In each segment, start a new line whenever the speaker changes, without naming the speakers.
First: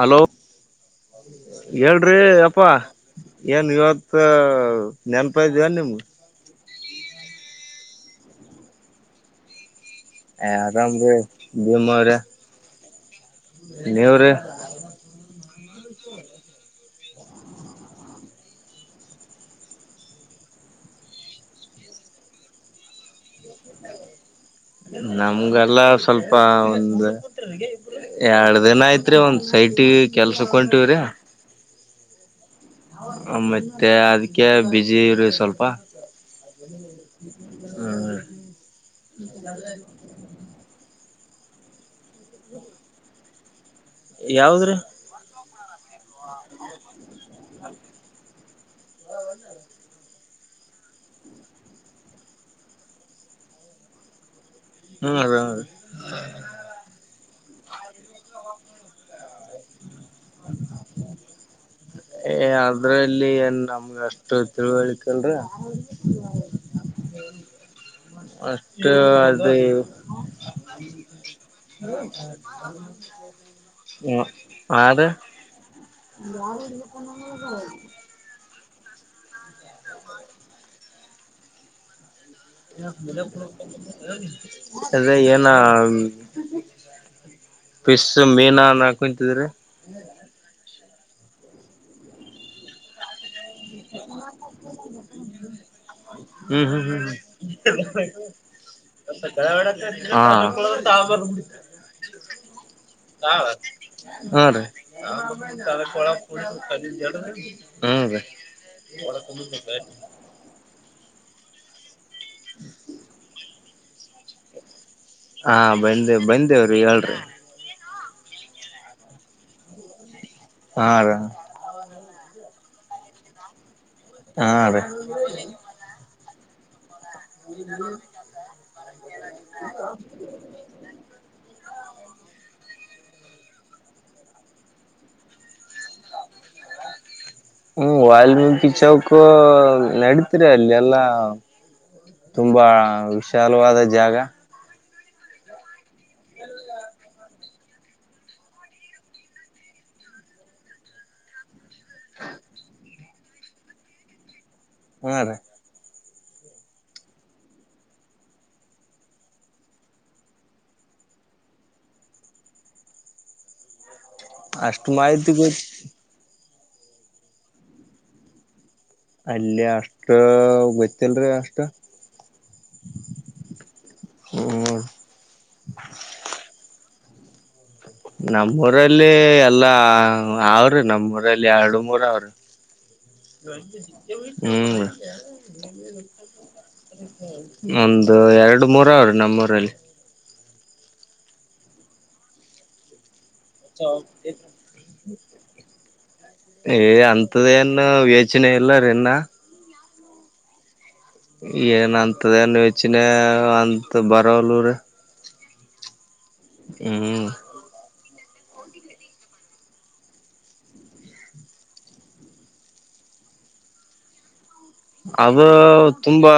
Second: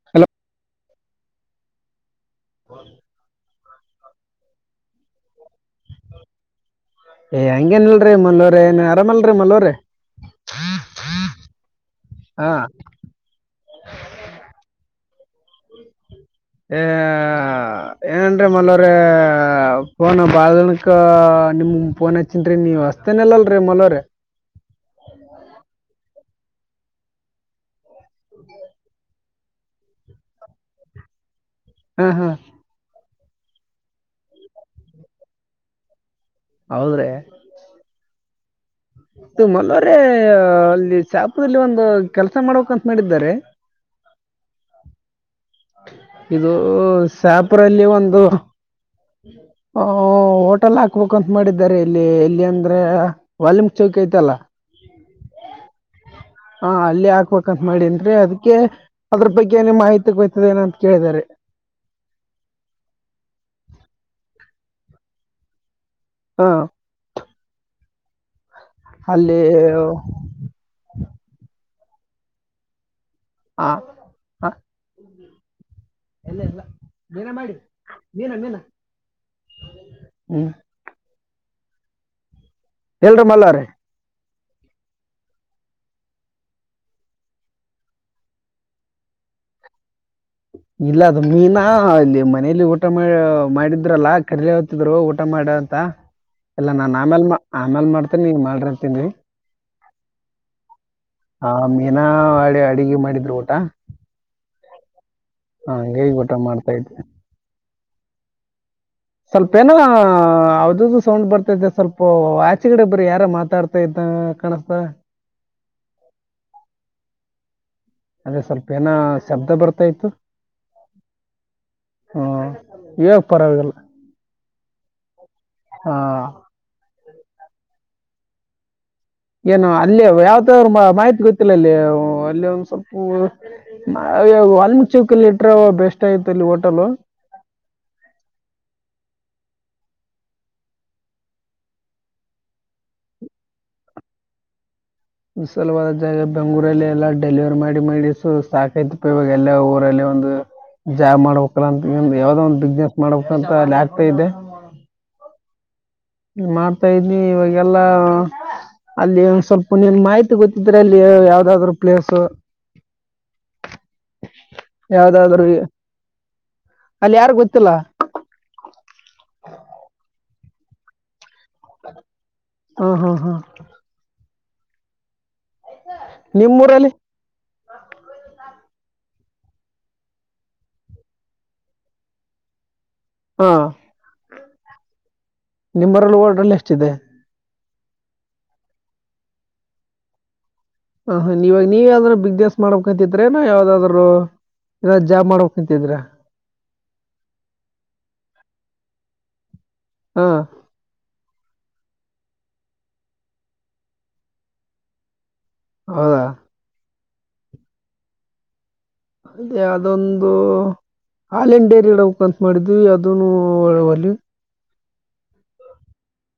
Hello [inaudible] ಹೇಳ್ರಿ ಅಪ್ಪಾ ಏನ್ ಇವತ್ತು ನೆನಪ ಆಯ್ತಾ ನಿಮಗ
ಏ [unintelligible] ರೀ ಮಲ್ಲೋರೆ ಆರಾಮ್ ಅಲ್ರಿ ಮಲ್ಲೋರೆ
ಆರಾಮ್ ರಿ ಭೀಮ್ ಅವರೇ
ಹಾ
ನೀವು ರಿ
ಆ ಏನ್ರೀ ಮಲ್ಲು ಅವರೇ ಫೋನ ಬಹಳ ದಿನಕ್ಕೆ ನಿಮ್ಫೋನ್ ಹಚ್ಚಿನ್್ರಿ ನೀವ್ ಅಸ್ೇನಲ್ಲ [unintelligible]
ನಮ್ಗೆಲ್ಲ ಸ್ವಲ್ಪ ಒಂದು [inaudible] ಎರಡು ದಿನ ಆಯ್ತ್ರಿ ಒಂದ್ ಸೈಟಿಗೆ ಕೆಲ್ಸಕ್ಕಟವ್ರಿ
ಹಾ ಹಾ [inaudible]
ಮತ್ತೆ ಅದಕ್ಕೆ ಬಿಜಿ ರೀ ಸ್ವಲ್ಪ ಹ್ಮ [inaudible]
ಮಲ್ಲು ಅವರೇ ಅಲ್ಲಿ ಚಾಪೆ ರೀ ಅಲ್ಲಿ ಒಂದು ಕೆಲಸ ಮಾಡ್ಬೇಕಕ್ ಅಂತ ಮಾಡಿದ್ದಾರೆ
ಯಾವ್ದ್ರೀ
ಇದು ಸಾಬ್ರಳ್ಳಿ ಒಂದು ಹ ಹೋಟೆಲ್ ಹಾಕ್ಬೇಕಂತ ಮಾಡಿದ್ದಾರೆ ಇಲ್ಲಿ ಇಲ್ಲಿ ಅಂದ್ರೆ ವಾಲ್ಯೂಮ್ ಚೌಕ ಐತಲ್ಲ
ಹ್ಮ ಅದ. [unintelligible]
ಹಾ ಅಲ್ಲಿ ಹಾಕ್ಬೇಕಂತ ಮಾಡೇನ ಅದಕ್ಕೆ ಅದ್ರು ಬಗ್ಗೆ ಮಾಹಿತಿ. ಗೊತ್ತದೇನೋ ಅಂತ ಕೇಳಿದಾರೆ
ಏ ಅದ್ರಲ್ಲಿ ಏನ್ ನಮ್ಗೆಷ್ಟ ತಿಳುವಳಿಕೆ ಇಲ್ರೀ
ಹಾ.
ಅಷ್ಟು
ಅಲ್ಲಿ
ಅದೆ. [inaudible]
ಆ,
ಹ ಅದ. [unintelligible]
ಎಲ್ಲ ಎಲ್ಲ ನೀನ ಮಾಡಿ ನೀನ ನೀ. [unintelligible] ಹ್ಮ್. [inaudible] ಎಲ್ರ ಮಲ್ಲವ್ರಿ
ಅದ ಏನ. ಪಿಸ್ ಮೀನ ನಕ್ ಕುಂತಿದ್ರಿ.
ಇಲ್ಲ ಅದು ಮೀನಾ ಅಲ್ಲಿ ಮನಲಿ ಊಟ ಮಾಡ. ಮಾಡಿದ್ರಲ್ಲಾ ಕರಿಲೆ ಹೋಗ್ತಿದ್ರು ಊಟ ಮಾಡ ಅಂತ. ಇಲ್ಲ ನಾನು ಆಮೇಲೆ ಮಾ
ಹ್ಮ್
ಆಮೇಲೆ ಮಾಡ್ತೀನಿ ಈಗ ಮಾಡ್ರಿ
ಹ್ಮ್
ಅಂತೀನಿ
ಹ್ಮ್ ಹ್ಮ.
ಹಾ ಮೀನಾ ಅಡಿ ಅಡುಿಗೆ ಮಾಡಿದ್ರು ಊಟ.
ಹಾ ರೀ
ಹಂಗಾಗಿ ಊಟ ಮಾಡ್ತಾ ಇದ್ವಿ
ಹ್ಮ್ ರೀ.
ಸ್ವಲ್ಪ ಏನ ಯಾವ್ದ್ದು ಸೌಂಡ್ ಬರ್ತೈತೆ ಸ್ವಲ್ಪ. ಅ ಆಚೆಗಡೆ ಬರ ಯಾರ ಮಾತಾಡ್ತಾ ಇದ್ದ ಕಾಣಸ್ತ.
ಹಾ ಬಂದೆ ಬಂದೇವ್ರಿ ಹೇಳ್ರರಿ.
ಅಂದ್ರೆ ಸ್ವಲ್ಪ ಏನ ಶಬ್ದ ಬರ್ತಾ ಇತತ್ತು.
ಹ.
ಹ್ಮ ಯಗ್ ಪರವಾಗಿಗೆಲ್ಲ.
ಹಾ ಅದೇ.
ಹಾ.
[unintelligible]
ಏನು ಅಲ್ಲಿ ಯಾವತ್ರ ಮಾಹಿತಿ ಗೊತ್ತಿಲ್ಲ ಅಲ್ಲಿ. ಅಲ್ಲಿ ಒಂದ್ ಸ್ವಲ್ಪ ಆಲ್ಮೀಗ್ ಚೌಕಲ್ಲಿ ಇಟ್ರ ಬೆಸ್ಟ್ ಆಯತ ಅಲ್ಲಿ ಹೋಟೆಲ್.
ಹ್ಮ್ ವಾಲ್ಮೀಕಿ ಚೌಕ ನಡತಿರಿ ಅಲ್ಲಿ ಎಲ್ಲಾ. ತುಂಬಾ ವಿಶಾಲವಾದ ಜಾಗ.
ವಿಶಲವಾದ ಜಾಗ ಬೆಂಗೂರಲ್ಲಿ ಎಲ್ಲ ಡೆಲಿವರ್. ಮಾಡಿ ಮಾಡ ಸು ಸಾಕೈತಿಪ್ಪ ಇವಾಗ ಎಲ್ಲಾ ಊರಲ್ಲಿ ಒಂದು. ಜಾಬ್ ಮಾಡ್ಬೇಕಲ್ಲ ಅಂತ ಯಾವ್ದೋ ಒಂದ್ ಬಿಸ್ನೆಸ್ ಮಾಡ್ಬೇಕಂತ ಅಲ್ಲಿ ಆಗ್ತಾ ಇದೆ.
ಹಾರ ರೀ.
ಮಾಡ್ತಾ ಇದಿದ್ನಿ ಇವಾಗೆಲ್ಲಾ. ಅಲ್ಲಿ ಸ್ವಲ್ಪ ನೀನ್ ಮಾಹಿತಿ ಗೊತ್ತಿದ್ರೆ ಅಲ್ಲಿ ಯಾವ್ದಾದ್ರರು ಪ್ಲೇಸ್. [inaudible] [unintelligible]
ಅಷ್ಟು ಮಾಹಿತಿ
ಯಾವ್ದಾದ್ರು
ಗೊ.
ಅಲ್ಲಿ ಯಾರ್ಗ್ ಗೊತ್ತಿಲ್ಲ.
ಅಲ್ಲಿ ಅಷ್ಟ ಗೊತ್ತಲ್ರಿ ಅಷ್ಟ.
ಹ್ಮ ಹಾ ಹಾ.
ಹ.
ನಿಮ್ಮೂರಲ್ಲಿ.
ನಮ್ಮೂಊರಲ್ಲಿ ಎಲ್ಲಾ ಅವ್ರ ನಮ್ಮೂರಲ್ಲಿ ಎರಡು ಮೂರ ಅವ್ರ.
ಹ. [inaudible]
ಹ್ಮ್.
ನಿಮ್ಮೂರಲ್ಲಿ ಹೋಟ್ಲ್ ಎಷ್ಟಿದೆ
ಒಂದು ಎರಡು ಮೂರ ಅವ್ರೀ ನಮ್ಮೂರಲ್ಲಿ.
ಹ ಹ ನೀವಾಗ ನೀವ ಯಾವದಾರೂ ಬಿಗ್ ದಸ್ ಮಾಡಬೇಕತಿ. ಅ್ರನ ಯಾವ್ದಾದ್ರು ಇ ಜಾಮ್ ಮಾಡಬೇಕಕ್ಂತಿದ್ರ.
ಏ ಅಂತದೇನು ಯೋಚನೆ ಇಲ್ಲ ರ ಇನ್ನ.
ಹಾ.
ಏನಂತದನು ಯೋಚನೆ ಅಂತ ಬರೋಲುರ
ಹೌದಾ.
ಹ್ಮ.
ಅದೆ ಅದೊಂದು. ಹಾಲನ್್ ಡೇರಿ ಹಡಬೇಕ ಅಂತ ಮಾಡಿದ್ವಿ ಅದನುಡಲ್ಲಿ.
ಅದು ತುಂಬಾ.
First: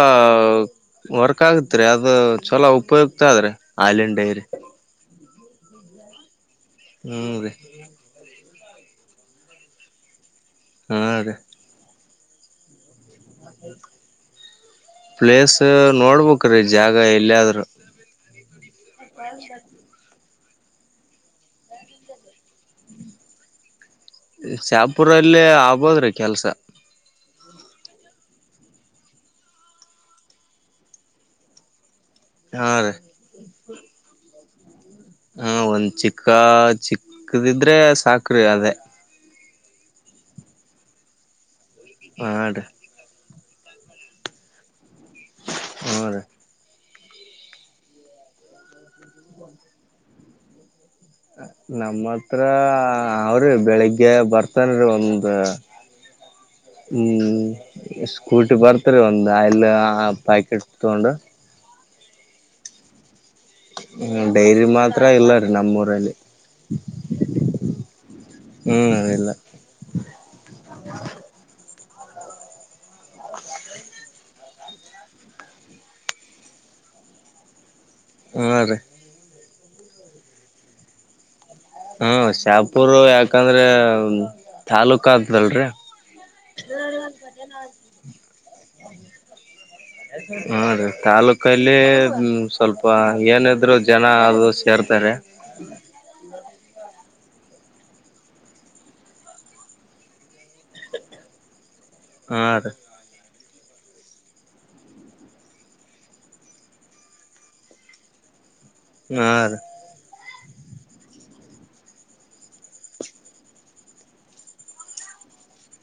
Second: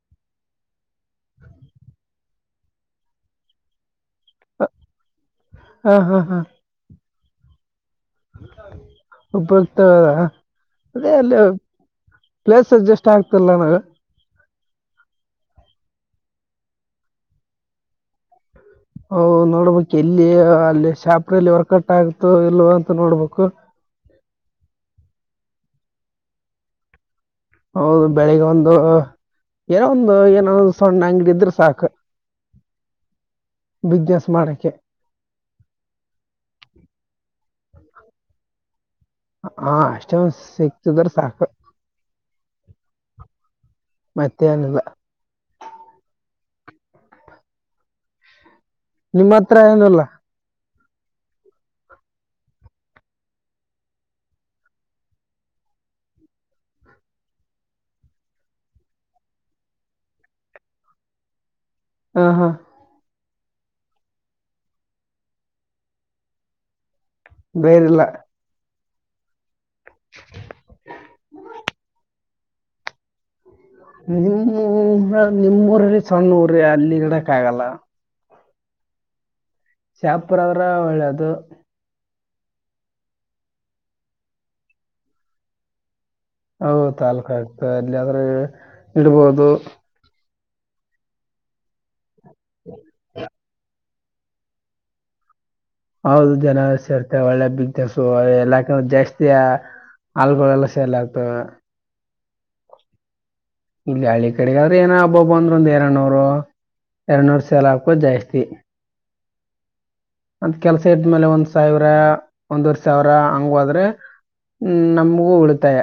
ವರ್ಕ್ ಆಗತ್ರಿ ಅದು ಚಲೋ ಉಪಯುಕ್ತ ಆದದ್ರೆ ಹಾಲಿನ ಡೈರಿ
ಹಾ ಹಾ ಹಾ.
ಹ್ಮ್ ರೀ.
ಒಬ್ಬರ್ತಾವದ
ಹಾ
ಅದೇ
ರೀ
ಅಲ್ಲಿ ಪ್ಲೇಸ್ಸ್. ಇಷ್ಟ ಆಗ್ತಲ್ಲ ನ
ಪ್ಲೇಸ್ ನೋಡ್ಬೇಕ್ರೀ ಜಾಗ ಎಲ್ಲಿಯಾದ್ರುೂ.
ಹೂ ನೋಡ್ಬೇಕ ಎಲ್ಲಿ. ಅಲ್ಲಿ ಶಾಪ್ರಲ್ಲಿ ವರ್ಕಟ್ ಆಗತು ಇಲ್ವ ಅಂತ ನೋಡ್ಬೇಕು.
ಶಾಪುರಲ್ಲ ಆಗ್ಬೋದ್ರಿ ಕೆಲ್ಸ.
ಹೌದು ಬೆಳಿಗ್ ಒಂದು ಏನೋ ಒಂದು ಏನಾದ ಸಣ್ಣ ಅಂಗಡ ಇದ್ರೆ ಸಾಕು.
ಹಾ ರೀ.
ಬಿಸ್ನೆಸ್ ಮಾಡಕ್ಕೆೆ.
ಹ ಒಂದ್ ಚಿಕ್ಕ ಚಿಕ್ಕದಿದ್ರೆ ಸಾಕ್ರಿ ಅದೇ.
ಹ ಅಷ್ಟಂದ ಸಿಕ್ತಿದ್ರ ಸಾಕು.
ಆ ರಿ.
ಮತ್ತೆ ಏನಿಲ್ಲ.
ಹ್ಮ ರಿ.
ನಿಮ್ಮ ಹತ್ರ ಏನಲ್ಲ.
ನಮ್ಮ ಹತ್ರ ಅವ್ರಿ ಬೆಳಿಗ್ಗೆ ಬರ್ತನ್ರಿ ಒಂದ.
ಹ [inaudible]
ಹ್ಞೂ ಸ್ಕೂಟಿ ಬರ್ತ ರೀ ಒಂದು ಆಯಿಲ್ ಪ್ಯಾಕೆಟ್ ತಗೊಂಡು.
ಹಾ ಹಾ.
ಹ್ಮ ಡೈರಿ ಮಾತ್ರ ಇಲ್ಲ ರೀ ನಮ್ಮೂರಲ್ಲಿ.
ಬೇರಿಲ್ಲ
ಹ್ಮ್ ಅದ ಇಲ್ಲ.
ನಿಮ್ಮೂ ನಿಮ್ಮೂರಲ್ಲಿ ಸಣ್ಣ ಊರ ಅಲ್ಲಿ ಗಿಡಕ್ ಆಗಲ್ಲ.
ಹೂ ರಿ
ಶಾಪುರ ಆದ್ರ ಒಳ್ಳೇದು.
ಹಾ ಶಾಪುರ್ ಯಾಕಂದ್ರೆ ತಾಲೂಕ ಅತದಲ್ರಿ.
ಹೌದು ತಾಲ್ಕು ಆಗ್ತ ಅಲ್ಲಿದ್ರೆ ಇಡ್ಬೋದು.
ಹಾ ರೀ ತಾಲೂಕಲ್ಲಿ ಸ್ವಲ್ಪ ಏನಾದ್ರು. ಜನ ಅದು ಸೇರ್ತಾರೆ.
ಹೌದು ಜನ ಸೇರ್ತ ಒಳ್ಳೆ ಬಿಗ್ನೆಸು ಎಲ್ಲಾಕ ಜಾಸ್ತ. ಹಲ್ಗಳೆಲ್ಲ ಸೇಲ್ ಆಗ್ತವೆ.
ಆ ರಿ
ಇಲ್ಲಿ ಹಳ್ಳಿ ಕಡೆಗಾದ್ರೆ ಏನ ಹಬ್ಬಬ್ ಅಂದ್ರರು ಒಂದು. [unintelligible] ಎರನೂರು ಸಲಾಕ್ಕಜಾಸ್ತಿ
ಆ
ಅಂತ ಕೆಲ್ಸ ಇದ್ಮೇಲೆ ಒಂದ್ ಸಾವಿರ ಒಂದವರ್ ಸಾವಿರ ಹಂಗೋದ್ರೆ ಹ್ಮ್ ನಮಗೂ ಉಳಿತಾಯ.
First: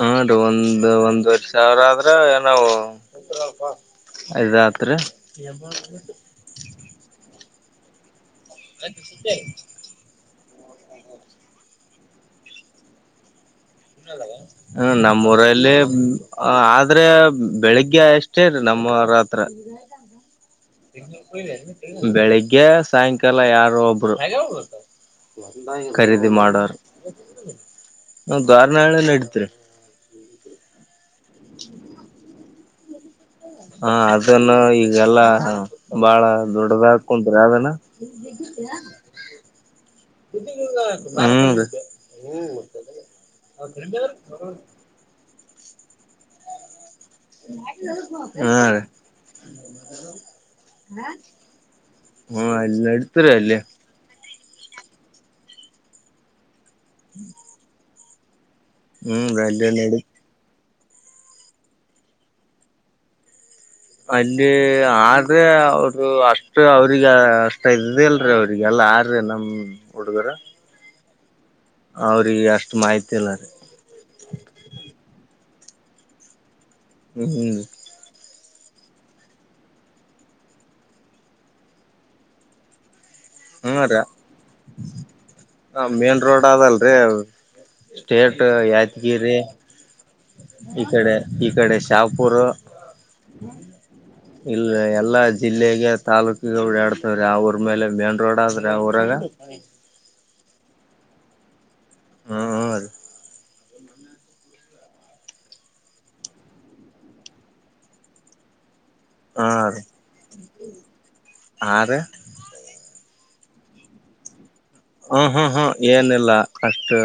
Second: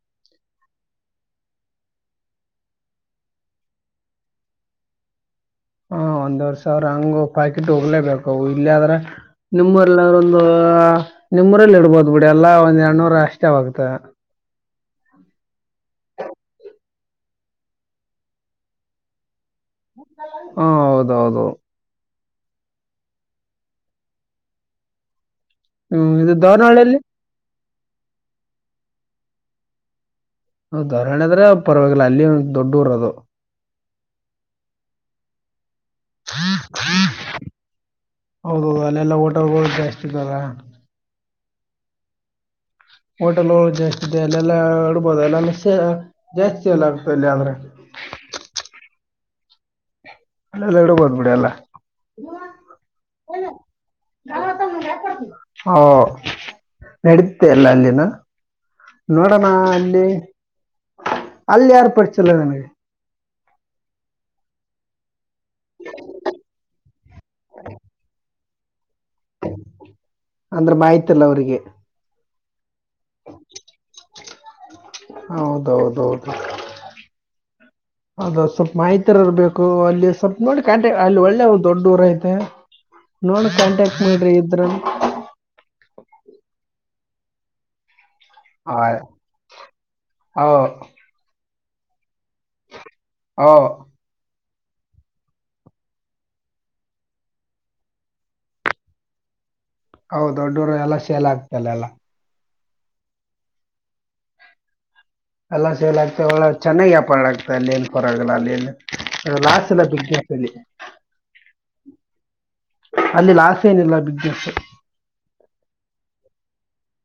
ಹಾ ರೀ ಒಂದ್ ಒಂದ್ವರ್ ಸಾವಿರ ಆದ್ರ ನಾವು. ಐದಾತ್ರಿ.
ಹ ಒಂದ್ವರ್ ಸಾವಿರ ಹಂಗ ಪಾಕೆಟ್ ಹೋಗ್ಲೇಬೇಕ ಇಲ್ಲ ಆದ್ರೆ ನಿಮ್ರೆಲ್ಲೊ ನಿಮರಲ್ಲಿ ಇಡ್ಬೋದು ಬಿಡಿ ಎಲ್ಲಾ ಒಂದ್ ಎರಡ್ನೂರ ಅಷ್ಟೇ ಆಗತ.
ಹ್ಮ ನಮ್ಮೂಊರಲ್ಲಿ ಆದ್ರೆ ಬೆಳಿಗ್ಗೆ ಅಷ್ಟೇ ನಮ್ಮ್ರ
ಹೂ.
ಬೆಳಿಗ್ಗೆ ಸಾಯಂಕಾಲ ಯಾರು ಒಬ್ರು
ಹ್ಮ್
ಖರೀದಿ
ಇದು
ಮಾಡಾರ.
ದಾವನಹಳ್ಳಿಯಲ್ಲಿ
ಹಾ ದಾರನಾಳ ನಡತ್ರಿ.
ಹ ಧೋರಣೆ ಅದ್ರೆ ಪರವಾಗಿಲ್ಲ ಅಲ್ಲಿ ದೊಡ್ಡ ಊರ ಅದು.
ಹಾ ಅದನ್ನು ಈಗೆಲ್ಲಾ ಬಾಳ ದೊಡ್ಡದ ಹಾ ಕುಂತ್ ಅದನ.
ಹೌದೌದು ಅಲ್ಲೆಲ್ಲಾ ಓಟ ಹೋಗ ಜಾಸ್ತಿ ಇ್ದದವ.
ಹ್ಮ್ ಹ್ಮ.
ಹೋಟೆಲ್ ಜಾಸ್ತಿ ಇದೆ ಅಲ್ಲೆಲ್ಲ ಈಡ್ಬೋದು ಎಲ್ಲ ಜಾಸ್ತಿ ಎಲ್ಲ.
ಹಾ ರೀ.
ಅಲ್ಲೆಲ್ಲ ಇಡ್ಬೋದು ಬಿಡಿ ಎಲ್ಲ
ಹಾ ಎಲ್ಲ ಅಡುತರ ಅಲ್ಲೇ
ಹಾ ನಡೀತೆ ಅಲ್ಲ ಅಲ್ಲಿನ
ಹ್ಮ್
ನೋಡೋಣ
ನಡಿ
ಅಲ್ಲಿ ಅಲ್ಲಿ ಯಾರ್ ಪಡಿಸಲ್ಲವೆನಗೆ
ಅಲ್ಲಿ ಆದ್ರೆ ಅವರು ಅಷ್ಟು ಅವ್ರಗ ಅಷ್ಟ ಇದಲ್ರಿೀ ಅವ್ರಿಗೆ ರಿಗೆಲ್ಲ ಯಾರ ರೀ ನಮ್ಮ ಹುಡುಗರ
ಅಂದ್ರೆ ಮಾಹಿತಿ ಅವರಿಗೆ
ಅವ್ರಿಗೆ ಅಷ್ಟು ಮಾಹಿತಿ ಇಲ್ಲ ರೀ
ದೌದೌದು
ಹ್ಮ್್ಮ
ಅ ಸ್ವಲ್ಪ ಮಹತ್ರರ್ ಬೇಕು ಅಲ್ಲಿ ಸ್ವಲ್ಪ ನೋಡಿ ಕಾಂಟೆ ಅಲ್ಲಿ ಒಳ್ಳೆ ದೊಡ್ಡ ಊರ ಐತೆ ನೋಡಿ
ಹ್ಮ
ಕಾಂಟ್ಯಾಕ್ಟ್
ರೀ
ಮಾಡ್ರಿ ಇದ್ರ
ಮೇನ್ ರೋಡ್ ಆದದಲ್ರಿ ಸ್ಟೇಟ್
ಆ,
ಯಾದಗಿರಿ
ಓ
ಈ ಕಡೆ ಈ ಕಡೆ ಶಾಪ್ ಪರ
ಓ
ಇಲ್ಲ ಎಲ್ಲಾ ಜಿಲ್ಲೆಗೆ ತಾಲೂಕು ಆಡ್ತವ್ರೆ ಅವ್ರ ಮೇಲೆ ಮ ರೋಡ ಆದ್ರೆ ಊರಾಗ
ಹೌದು ದೊಡ್ಡೋರು ಎಲ್ಲಾ ಶೇಲ ಆಗ್ತಲ್ಲ ಎಲ್ಲಾ
ಹಾ
ಎಲ್ಲ ಸೇಲ್ ಆಗ್ತ ಒ ಚೆನ್ನಾಗಿ ವ್ಯಾಪಾರ ಆಗ್ತದೆ ಅಲ್ಲಿನ್ ಪರಗಲ್ಲ ಅಲ್ಲಿಲ್ಲಿ
ಹಾ
ಲಾಸ್
ರೀ
ಎಲ ಬಿಗ್ ಜಾಸ್ಲ್ಲಿ
ಹಾ ರೀ
ಅಲ್ಲಿ ಲಾಸ್ ಏನಿಲ್ಲ ಬಿಗ್ ಬಸ್
ಹ ಹಾ ಹಾ ಏನಿಲ್ಲ ಅಷ್ಟು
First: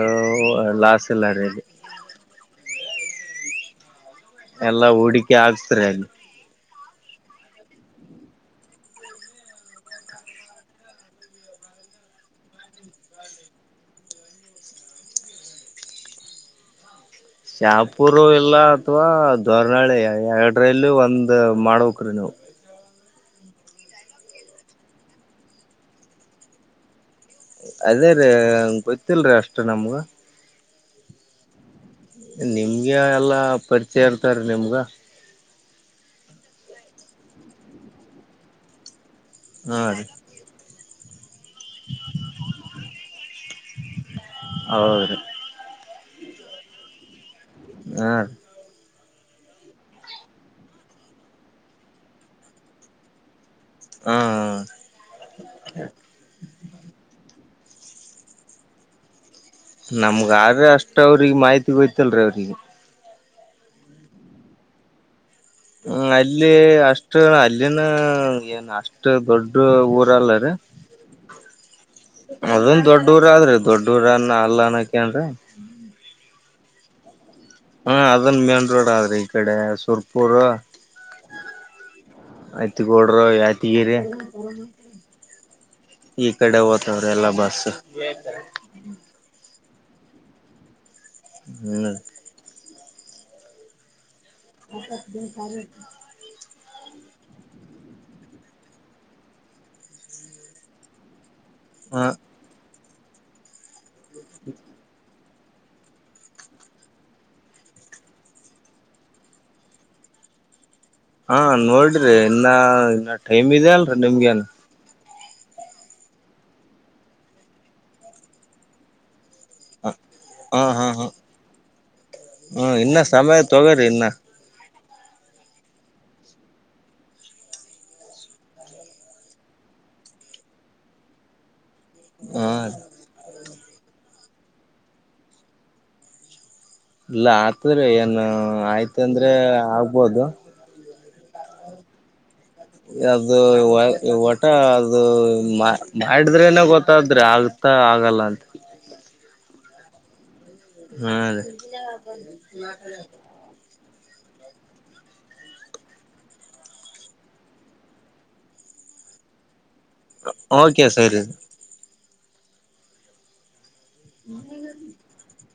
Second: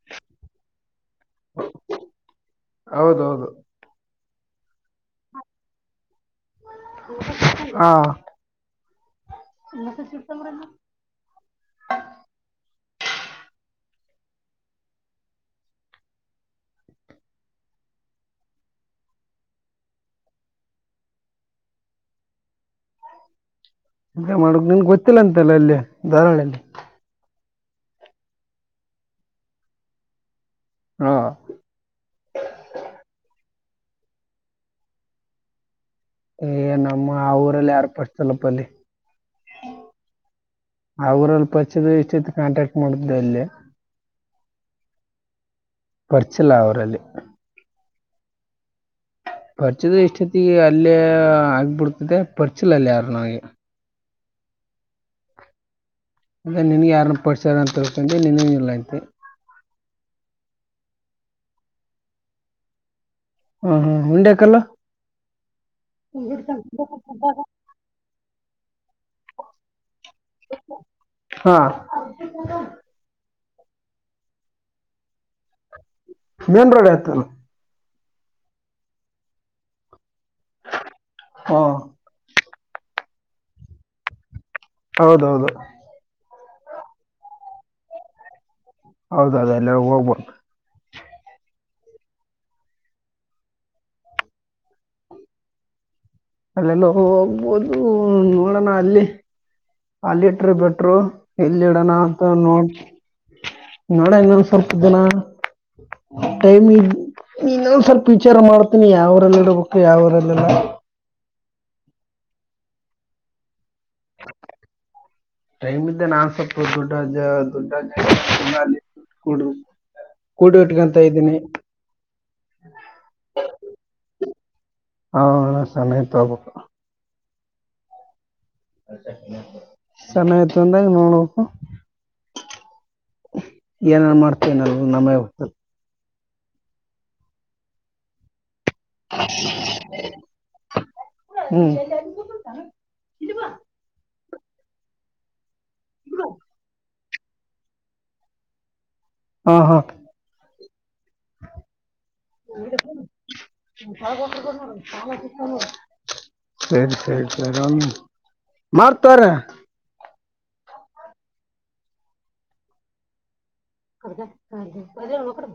ಲಾಸ್ ಇಲ್ಲ ಅಡಗೆ
ಹೌದೌದು
ಎಲ್ಲಾ ಹೂಡಿಕೆ ಆಾಕ್ತರಿ ಅಲ್ಲಿ
ಹ ಇನ್ನ ಸ ಚುತಮರಲ್ಲ
ಶಾಪೂರು ಇಲ್ಲ ಅಥವಾ ದೋರ್ನಾಳಿ ಎರಡ್ರಲ್ಲಿ ಒಂದ ಮಾಡ್ಬೇಕಕ್್ರೀ ನೀವವು
ಮಾಡಕ್ ನನ್ಗ್ ಗೊತ್ತಿಲ್ಲ ಅಂತಲ್ಲ ಅಲ್ಲಿ ಧಾರಾಳಲ್ಲಿ
ಅದೇ ರೀ ಗೊತ್ತಲ್ರಿ ಅಷ್ಟು ನಮ್ಗ
ಹ್ಮ
ನಿಮ್ಗೆ ಎಲ್ಲಾ ಪರಿಚಯ ಇರ್ತಾರ ನಿಮ್ಗ
ಏ ನಮ್ಮ ಆ ಊರಲ್ಲಿ ಯಾರ್ು ಪರ್ಸ್ತಲ್ಲಪ ಅಲ್ಲಿ
ಹಾ ರೀ
ಅವ್ರಲ್ಲಿ ಪಚ್ಚಿದ ಇಷ್ಟಿತ್ತು ಕಾಂಟ್ಯಾಕ್ಟ್ ಮಾಡ್ದ ಅಲ್ಲಿ
ಹೌದ್ರಿ
ಪರ್ಚಿಲ್ಲ ಅವರಲ್ಲಿ
ಆ
ಪರಿಚದ ಇಷ್ಟೊತ್ತಿಗೆ ಅಲ್ಲೇ ಆಗ್ಬಿಡ್ತದೆ ಪರ್ಚಲ ಅಲ್ಲಿ ಯಾರ ನಿ
ಹ್ಮ ಹ
ಅಂದ್ರೆ ನನ್ಗೆ ಯಾರನ್ನ ಪಡ್ಸಾರ ಅಂತ ತಿೇಳ್ಕೊಂಡೆ ನನು ಇಲ್ಲಂತೆ
ನಮ್ಗ್ರೀ ಅಷ್ಟ ಅವ್ರಿಗೆ ಮಾಹಿತಿ ಗೋಯ್ತಲ್ರಿೀ ಅವ್ರಿಗೆ
ಹಾ ಹಾ ಉಂಡ್ಯಾಕಲ್ಲ
ಹ್ಮ ಅಲ್ಲಿ ಅಷ್ಟು ಅಲ್ಲಿನ ಏನ್ ಅಷ್ಟ ದೊಡ್ಡ ಊರ ಅಲ್ಲ ರೀ
ಹಾಂ
ಅದೊಂದ ದೊಡ್ಡ ಊರ ಆದ್ರೆ ಅದು ದೊಡ್ಡೂರನ್ನ ಅಲ್ಲನಕನ್್ರೀ
ಮೇನ್ ರೋಡ್ ಇತಲ್ಲ
ಹಾ ಅದನ್ ಮೇನ್ ರೋಡ್ ಆದ್ರೆ ಈ ಕಡೆ ಸುರ್ಪ ಪುರ್
ಹಾಂ
ಐತ್ತುಗೋಡರು ಯಾತಿಗಿರಿ
ಹೌದೌದು
ಈ ಕಡೆ ಓ್ತವ್ರ ಎಲ್ಲಾ ಬಸ್
ಹೌದ ಅದ ಎಲ್ಲ ಹೋಗ್ಬೋದು
ಹ್ಮ್ ಹತ್ತ ಸಾರತ್ತು
ಅಲ್ಲೆ ನೋ ಹೋಗ್ಬೋದು ನೋಡೋಣ ಅಲ್ಲಿ ಅಲ್ಲಿ ಇಟ್ರ ಬಿಟ್ರು ಇಲ್ಲಿಡಣ
ಹ
ಅಂತ ನೋಡ್ ನೋಡಂಗೋ ಸ್ವಲ್ಪ ಇದ್ದನಾ ಟೈಮ್ ಇನ್ನೊಂದ್ ಸ್ವಲ್ಪ ವಿಚಾರ ಮಾಡ್ತೀನಿ ಯಾವ್ರಲ್ಲಿ ಇಡ್ಬೇಕು ಯಾವರಲ್ಲೆಲ್ಲ
ಹಾ ನೋಡ್ರಿ ಇನ್ನ ಇನ್ನ ಟೈಮ್ ಇದೆ ಅಲ್ರಿ ನಿಮ್ಗೆನ್
ಟೈಮ್ ಇ್ದ ನಾ ಸಪ್ಪ ದೊಡ್ಡ ದೊಡ್ಡ
ಹ ಹಾ ಹಾ ಹಾ
ಇದ್ದೀನಿ
ಹಾ ಇನ್ನು ಸಮಯ ತಗೋರಿ ಇನ್ನು
ಹ ಸಮಯ ತ ಹಬಬೇಕ ಚೆನ್ನಾಯ್ತು ಅಂದಾಗ ನೋಡ್ಬೇಕು
ಹ
ಏನಾರ ಮಾಡ್ತೇವನಲ್ಲ ನಮ್ಮೇ ಗತ
ಇಲ್ಲ ಆತದ್ರ ಏನ್ ಆಯ್ತಂದ್ರೆ ಆಗ್ಬೋದು
ಹ್ಮ
ಅದು ಒಟ ಅದು ಮಾಡಿದ್ರೆನ ಗೊತ್ತ ತಾದ್ರೆ ಆಗ್ತಾ ಆಗಲ್ಲ ಅಂತ
ಹಾ ಹಾ
ಹಾ ರೀ
ಸಡ ಸರಿ ಸರಿ ಸರಿ ಮಾಡಾರ್ತಾರ
ಓಕೆ ಸರಿ
ದ ಹ